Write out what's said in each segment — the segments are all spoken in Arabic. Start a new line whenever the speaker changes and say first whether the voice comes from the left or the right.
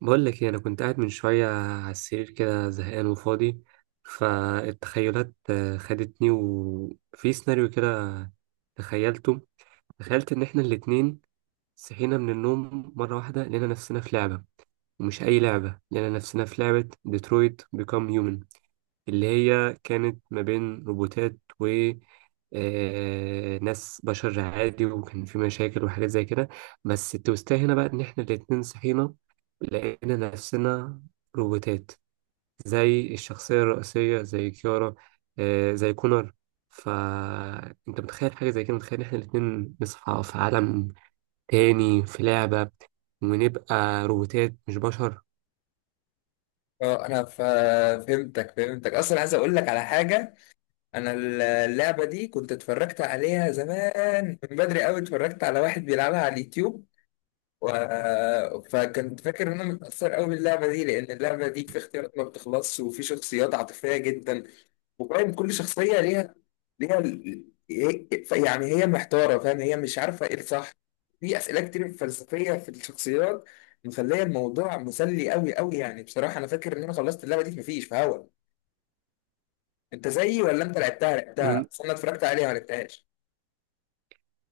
right: بقول لك ايه، انا كنت قاعد من شويه على السرير كده زهقان وفاضي. فالتخيلات خدتني وفي سيناريو كده. تخيلته تخيلت ان احنا الاتنين صحينا من النوم مره واحده، لقينا نفسنا في لعبه. ومش اي لعبه، لقينا نفسنا في لعبه ديترويت بيكام هيومن، اللي هي كانت ما بين روبوتات و ناس بشر عادي. وكان في مشاكل وحاجات زي كده. بس التوستاه هنا بقى ان احنا الاتنين صحينا لقينا نفسنا روبوتات، زي الشخصية الرئيسية، زي كيارا، زي كونر. فانت متخيل حاجة زي كده؟ متخيل ان احنا الاتنين نصحى في عالم تاني في لعبة، ونبقى روبوتات مش بشر؟
left: اه انا ف- فهمتك، اصلا عايز اقول لك على حاجه. انا اللعبه دي كنت اتفرجت عليها زمان من بدري قوي، اتفرجت على واحد بيلعبها على اليوتيوب و... فكنت فاكر ان انا متاثر قوي باللعبه دي، لان اللعبه دي في اختيارات ما بتخلصش وفي شخصيات عاطفيه جدا، وفاهم كل شخصية ليها يعني هي محتارة، فاهم، هي مش عارفة ايه الصح. في أسئلة كتير فلسفية في الشخصيات، مخلية الموضوع مسلي قوي قوي. يعني بصراحة أنا فاكر إن أنا خلصت اللعبة دي مفيش في هوا. أنت زيي ولا أنت لعبتها؟ بس أنا اتفرجت عليها ما لعبتهاش.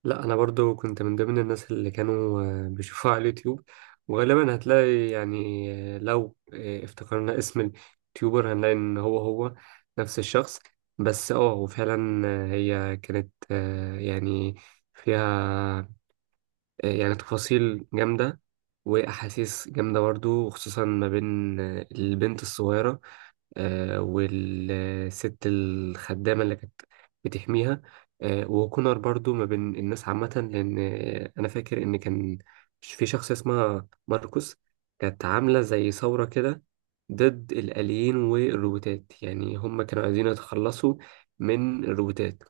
right: لا انا برضو كنت من ضمن الناس اللي كانوا بيشوفوها على اليوتيوب. وغالبا هتلاقي يعني، لو افتكرنا اسم اليوتيوبر هنلاقي ان هو هو نفس الشخص. بس وفعلا هي كانت، يعني فيها يعني تفاصيل جامدة، واحاسيس جامدة برضو. وخصوصا ما بين البنت الصغيرة والست الخدامة اللي كانت بتحميها. وكونر برضو ما بين الناس عامة، لأن أنا فاكر إن كان في شخص اسمها ماركوس، كانت عاملة زي ثورة كده ضد الآليين والروبوتات. يعني هم كانوا عايزين يتخلصوا من الروبوتات.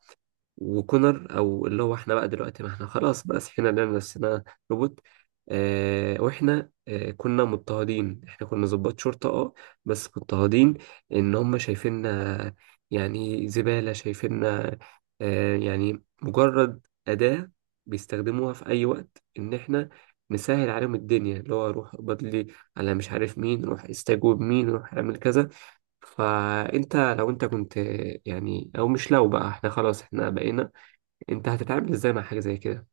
right: وكونر او اللي هو احنا بقى دلوقتي، ما احنا خلاص بقى صحينا لنا نفسنا روبوت. واحنا كنا مضطهدين، احنا كنا ضباط شرطة بس مضطهدين. ان هم شايفيننا يعني زبالة، شايفيننا يعني مجرد أداة بيستخدموها في أي وقت إن إحنا نسهل عليهم الدنيا، اللي هو روح اقبض لي على مش عارف مين، روح استجوب مين، روح اعمل كذا. فأنت لو أنت كنت، يعني، أو مش لو، بقى إحنا خلاص، إحنا بقينا، انت هتتعامل ازاي مع حاجه زي كده؟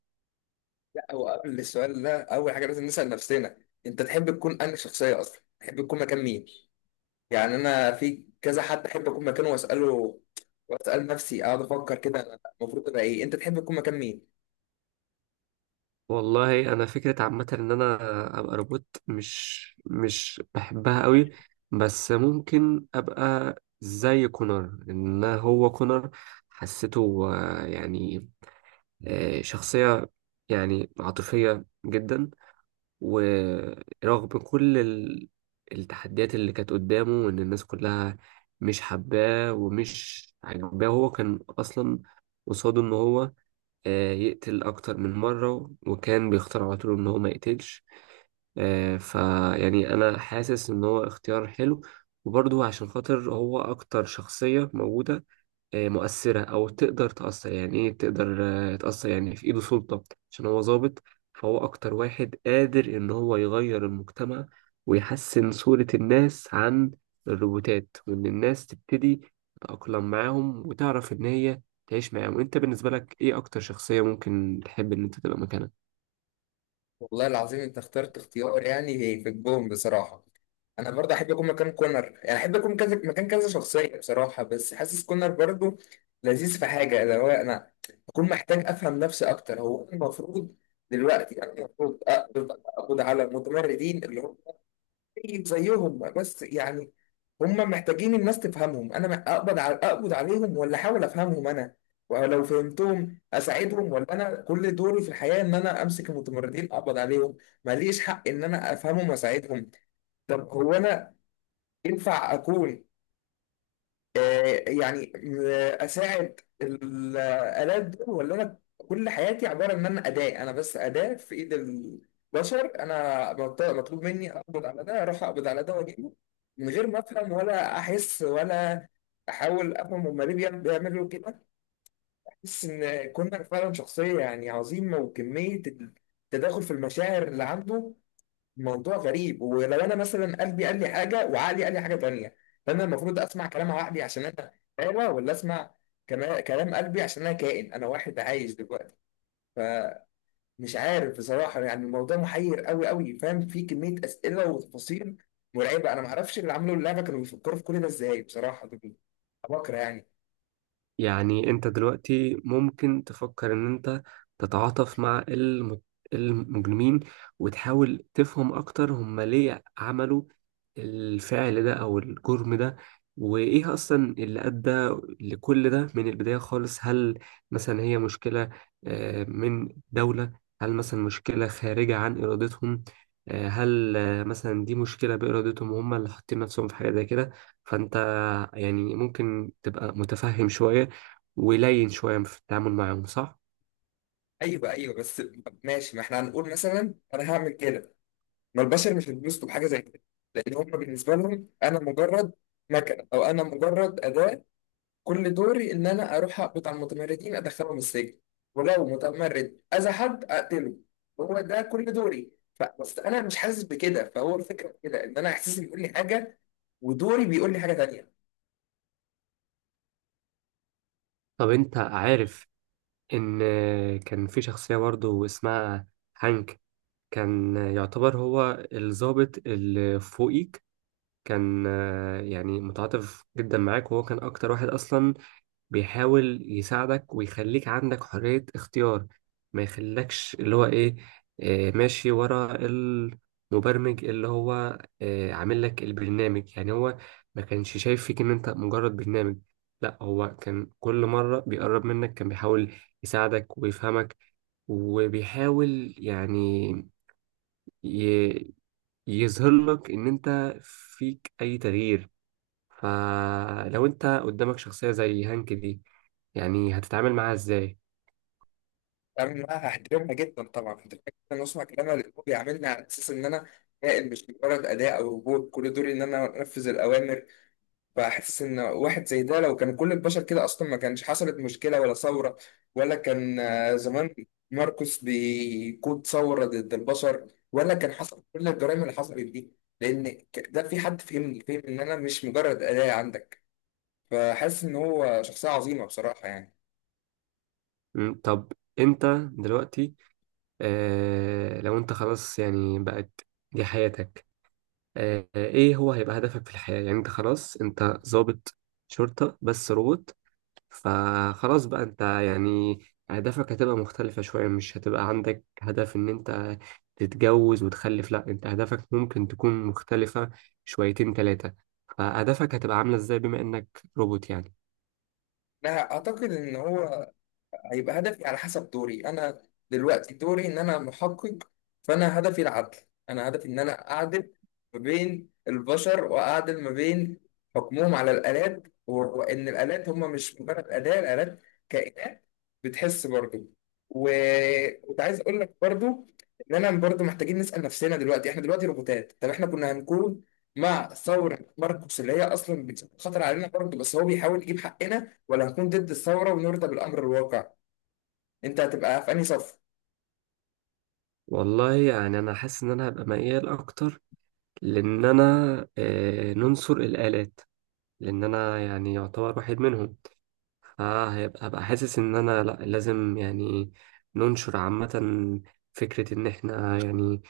left: لا، هو قبل السؤال ده أول حاجة لازم نسأل نفسنا، أنت تحب تكون أنهي شخصية أصلا، تحب تكون مكان مين؟ يعني أنا في كذا حد أحب أكون مكانه وأسأله وأسأل نفسي، أقعد أفكر كده أنا المفروض أبقى إيه. أنت تحب تكون مكان مين؟
right: والله انا فكره عامه ان انا ابقى روبوت مش بحبها قوي. بس ممكن ابقى زي كونر. ان هو كونر حسيته يعني شخصيه يعني عاطفيه جدا. ورغم كل التحديات اللي كانت قدامه، وان الناس كلها مش حباه ومش عاجباه، هو كان اصلا قصاده ان هو يقتل أكتر من مرة، وكان بيختار على طول إن هو ما يقتلش. فيعني أنا حاسس إن هو اختيار حلو. وبرضه عشان خاطر هو أكتر شخصية موجودة مؤثرة، أو تقدر تأثر، يعني إيه تقدر تأثر، يعني في إيده سلطة عشان هو ضابط. فهو أكتر واحد قادر إن هو يغير المجتمع، ويحسن صورة الناس عن الروبوتات، وإن الناس تبتدي تتأقلم معاهم وتعرف إن هي تعيش معاهم. أنت بالنسبة لك إيه أكتر شخصية ممكن تحب إن أنت تبقى مكانها؟
left: والله العظيم انت اخترت اختيار يعني في الجون بصراحه. انا برضه احب اكون مكان كونر، يعني احب اكون كذا مكان كذا شخصيه بصراحه، بس حاسس كونر برضه لذيذ في حاجه، اللي هو انا اكون محتاج افهم نفسي اكتر. هو أنا المفروض دلوقتي، انا المفروض أقبض على المتمردين اللي هم زيك زيهم، بس يعني هم محتاجين الناس تفهمهم. انا اقبض على عليهم ولا احاول افهمهم؟ انا ولو فهمتهم اساعدهم، ولا انا كل دوري في الحياه ان انا امسك المتمردين اقبض عليهم، ماليش حق ان انا افهمهم واساعدهم؟ طب هو انا ينفع اكون آه، يعني اساعد الالات دول، ولا انا كل حياتي عباره ان انا اداه، انا بس اداه في ايد البشر، انا مطلوب مني اقبض على ده، اروح اقبض على ده واجيبه من غير ما افهم ولا احس ولا احاول افهم هما ليه بيعملوا كده. احس ان كونر فعلا شخصيه يعني عظيمه، وكميه التداخل في المشاعر اللي عنده موضوع غريب. ولو انا مثلا قلبي قال لي حاجه وعقلي قال لي حاجه تانيه، فانا المفروض اسمع كلام عقلي عشان انا حيوه، ولا اسمع كلام قلبي عشان انا كائن، انا واحد عايش دلوقتي؟ فمش عارف بصراحه، يعني الموضوع محير قوي قوي، فاهم، في كميه اسئله وتفاصيل مرعبه. انا ما اعرفش اللي عملوا اللعبه كانوا بيفكروا في كل ده ازاي بصراحه، دول بكره يعني.
right: يعني انت دلوقتي ممكن تفكر ان انت تتعاطف مع المجرمين، وتحاول تفهم اكتر هم ليه عملوا الفعل ده او الجرم ده، وايه اصلا اللي ادى لكل ده من البداية خالص. هل مثلا هي مشكلة من دولة؟ هل مثلا مشكلة خارجة عن ارادتهم؟ هل مثلا دي مشكلة بإرادتهم، وهم اللي حاطين نفسهم في حاجة زي كده؟ فأنت يعني ممكن تبقى متفهم شوية ولين شوية في التعامل معاهم، صح؟
left: ايوه، ايوه، بس ماشي، ما احنا هنقول مثلا انا هعمل كده، ما البشر مش هيتبسطوا بحاجه زي كده، لان هم بالنسبه لهم انا مجرد مكنه، او انا مجرد اداه، كل دوري ان انا اروح اقبض على المتمردين ادخلهم السجن، ولو متمرد اذى حد اقتله، هو ده كل دوري. بس انا مش حاسس بكده، فهو الفكره في كده ان انا احساسي بيقول لي حاجه، ودوري بيقول لي حاجه تانيه.
right: طب أنت عارف إن كان في شخصية برضه اسمها هانك؟ كان يعتبر هو الضابط اللي فوقيك. كان يعني متعاطف جدا معاك، وهو كان أكتر واحد أصلا بيحاول يساعدك ويخليك عندك حرية اختيار، ما يخليكش اللي هو ايه، ماشي ورا المبرمج اللي هو عامل لك البرنامج. يعني هو ما كانش شايف فيك ان انت مجرد برنامج. لا، هو كان كل مرة بيقرب منك كان بيحاول يساعدك ويفهمك، وبيحاول يعني ي- يظهر لك ان انت فيك اي تغيير. فلو انت قدامك شخصية زي هانك دي، يعني هتتعامل معاها ازاي؟
left: انا بقى هحترمها جدا، طبعا هحترمها جدا واسمع كلامها، اللي هو بيعاملني على اساس ان انا كائن مش مجرد اداء او روبوت كل دوري ان انا انفذ الاوامر. فحاسس ان واحد زي ده لو كان كل البشر كده، اصلا ما كانش حصلت مشكله ولا ثوره، ولا كان زمان ماركوس بيقود ثوره ضد البشر، ولا كان حصل كل الجرائم اللي حصلت دي، لان ده في حد فهمني، فهم ان انا مش مجرد اداه عندك. فحاسس ان هو شخصيه عظيمه بصراحه يعني.
right: طب انت دلوقتي، لو انت خلاص يعني بقت دي حياتك، ايه هو هيبقى هدفك في الحياة؟ يعني انت خلاص انت ضابط شرطة بس روبوت، فخلاص بقى انت يعني اهدافك هتبقى مختلفة شوية. مش هتبقى عندك هدف ان انت تتجوز وتخلف. لا، انت اهدافك ممكن تكون مختلفة شويتين تلاتة. فاهدافك هتبقى عاملة ازاي بما انك روبوت يعني؟
left: انا اعتقد ان هو هيبقى هدفي على حسب دوري. انا دلوقتي دوري ان انا محقق، فانا هدفي العدل، انا هدفي ان انا اعدل ما بين البشر، واعدل ما بين حكمهم على الالات، وان الالات هم مش مجرد اداه، الالات كائنات بتحس برضه. وكنت عايز اقول لك برضه ان انا برضه محتاجين نسال نفسنا، دلوقتي احنا دلوقتي روبوتات، طب احنا كنا هنكون مع ثوره ماركوس اللي هي اصلا بتخطر علينا برضه، بس هو بيحاول يجيب حقنا، ولا هنكون ضد الثورة ونرضى بالأمر الواقع؟ انت هتبقى في انهي صف؟
right: والله يعني انا حاسس ان انا هبقى ميال اكتر لان انا ننصر الالات، لان انا يعني يعتبر واحد منهم. فهيبقى، حاسس ان انا لا، لازم يعني ننشر عامة فكرة ان احنا يعني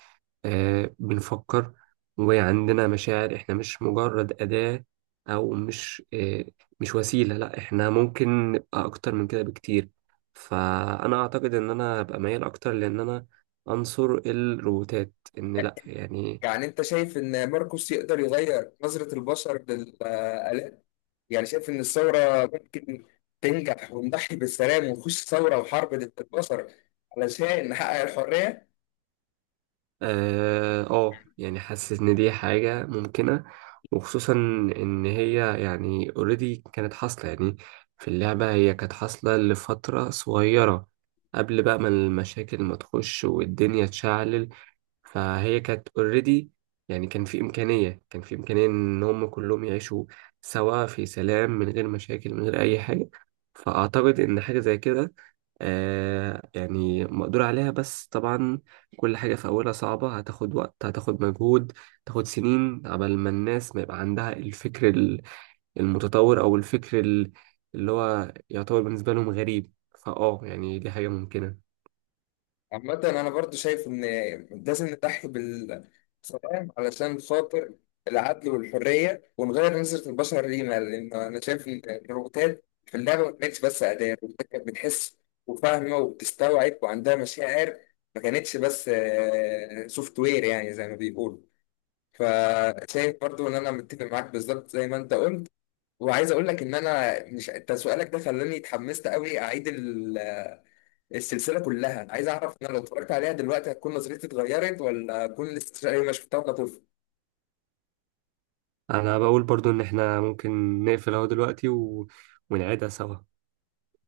right: بنفكر وعندنا مشاعر، احنا مش مجرد أداة أو مش مش وسيلة. لا، احنا ممكن نبقى أكتر من كده بكتير. فأنا أعتقد إن أنا أبقى ميال أكتر لأن أنا أنصر الروبوتات، إن لا يعني.
left: يعني انت شايف ان ماركوس يقدر يغير نظرة البشر للآلات، يعني شايف ان الثورة ممكن تنجح ونضحي بالسلام ونخش ثورة وحرب ضد البشر علشان نحقق الحرية؟
right: اه، يعني حاسس ان دي حاجة ممكنة، وخصوصا ان هي يعني اوريدي كانت حاصلة، يعني في اللعبة هي كانت حاصلة لفترة صغيرة قبل بقى ما المشاكل ما تخش والدنيا تشعل. فهي كانت اوريدي يعني كان في إمكانية، كان في إمكانية إن هم كلهم يعيشوا سوا في سلام، من غير مشاكل، من غير أي حاجة. فأعتقد إن حاجة زي كده يعني مقدور عليها، بس طبعا كل حاجة في أولها صعبة. هتاخد وقت، هتاخد مجهود، تاخد سنين قبل ما الناس ما يبقى عندها الفكر المتطور، أو الفكر اللي هو يعتبر بالنسبة لهم غريب. يعني دي حاجة ممكنة.
left: عامة أنا برضو شايف إن لازم نضحي بالسلام علشان خاطر العدل والحرية، ونغير نظرة البشر لينا، لأن أنا شايف إن الروبوتات في اللعبة ما كانتش بس أداة، الروبوتات كانت بتحس وفاهمة وبتستوعب وعندها مشاعر، ما كانتش بس سوفت وير يعني زي ما بيقولوا. فشايف برضو إن أنا متفق معاك بالظبط زي ما أنت قلت. وعايز أقول لك إن أنا مش، أنت سؤالك ده خلاني اتحمست أوي أعيد السلسله كلها، عايز اعرف انا لو اتفرجت عليها دلوقتي هتكون نظرتي اتغيرت، ولا اكون لسه شايف ما شفتها وانا طفل.
right: انا بقول برضو ان احنا ممكن نقفل اهو دلوقتي ونعيدها سوا.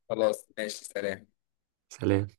left: خلاص ماشي، سلام.
right: سلام.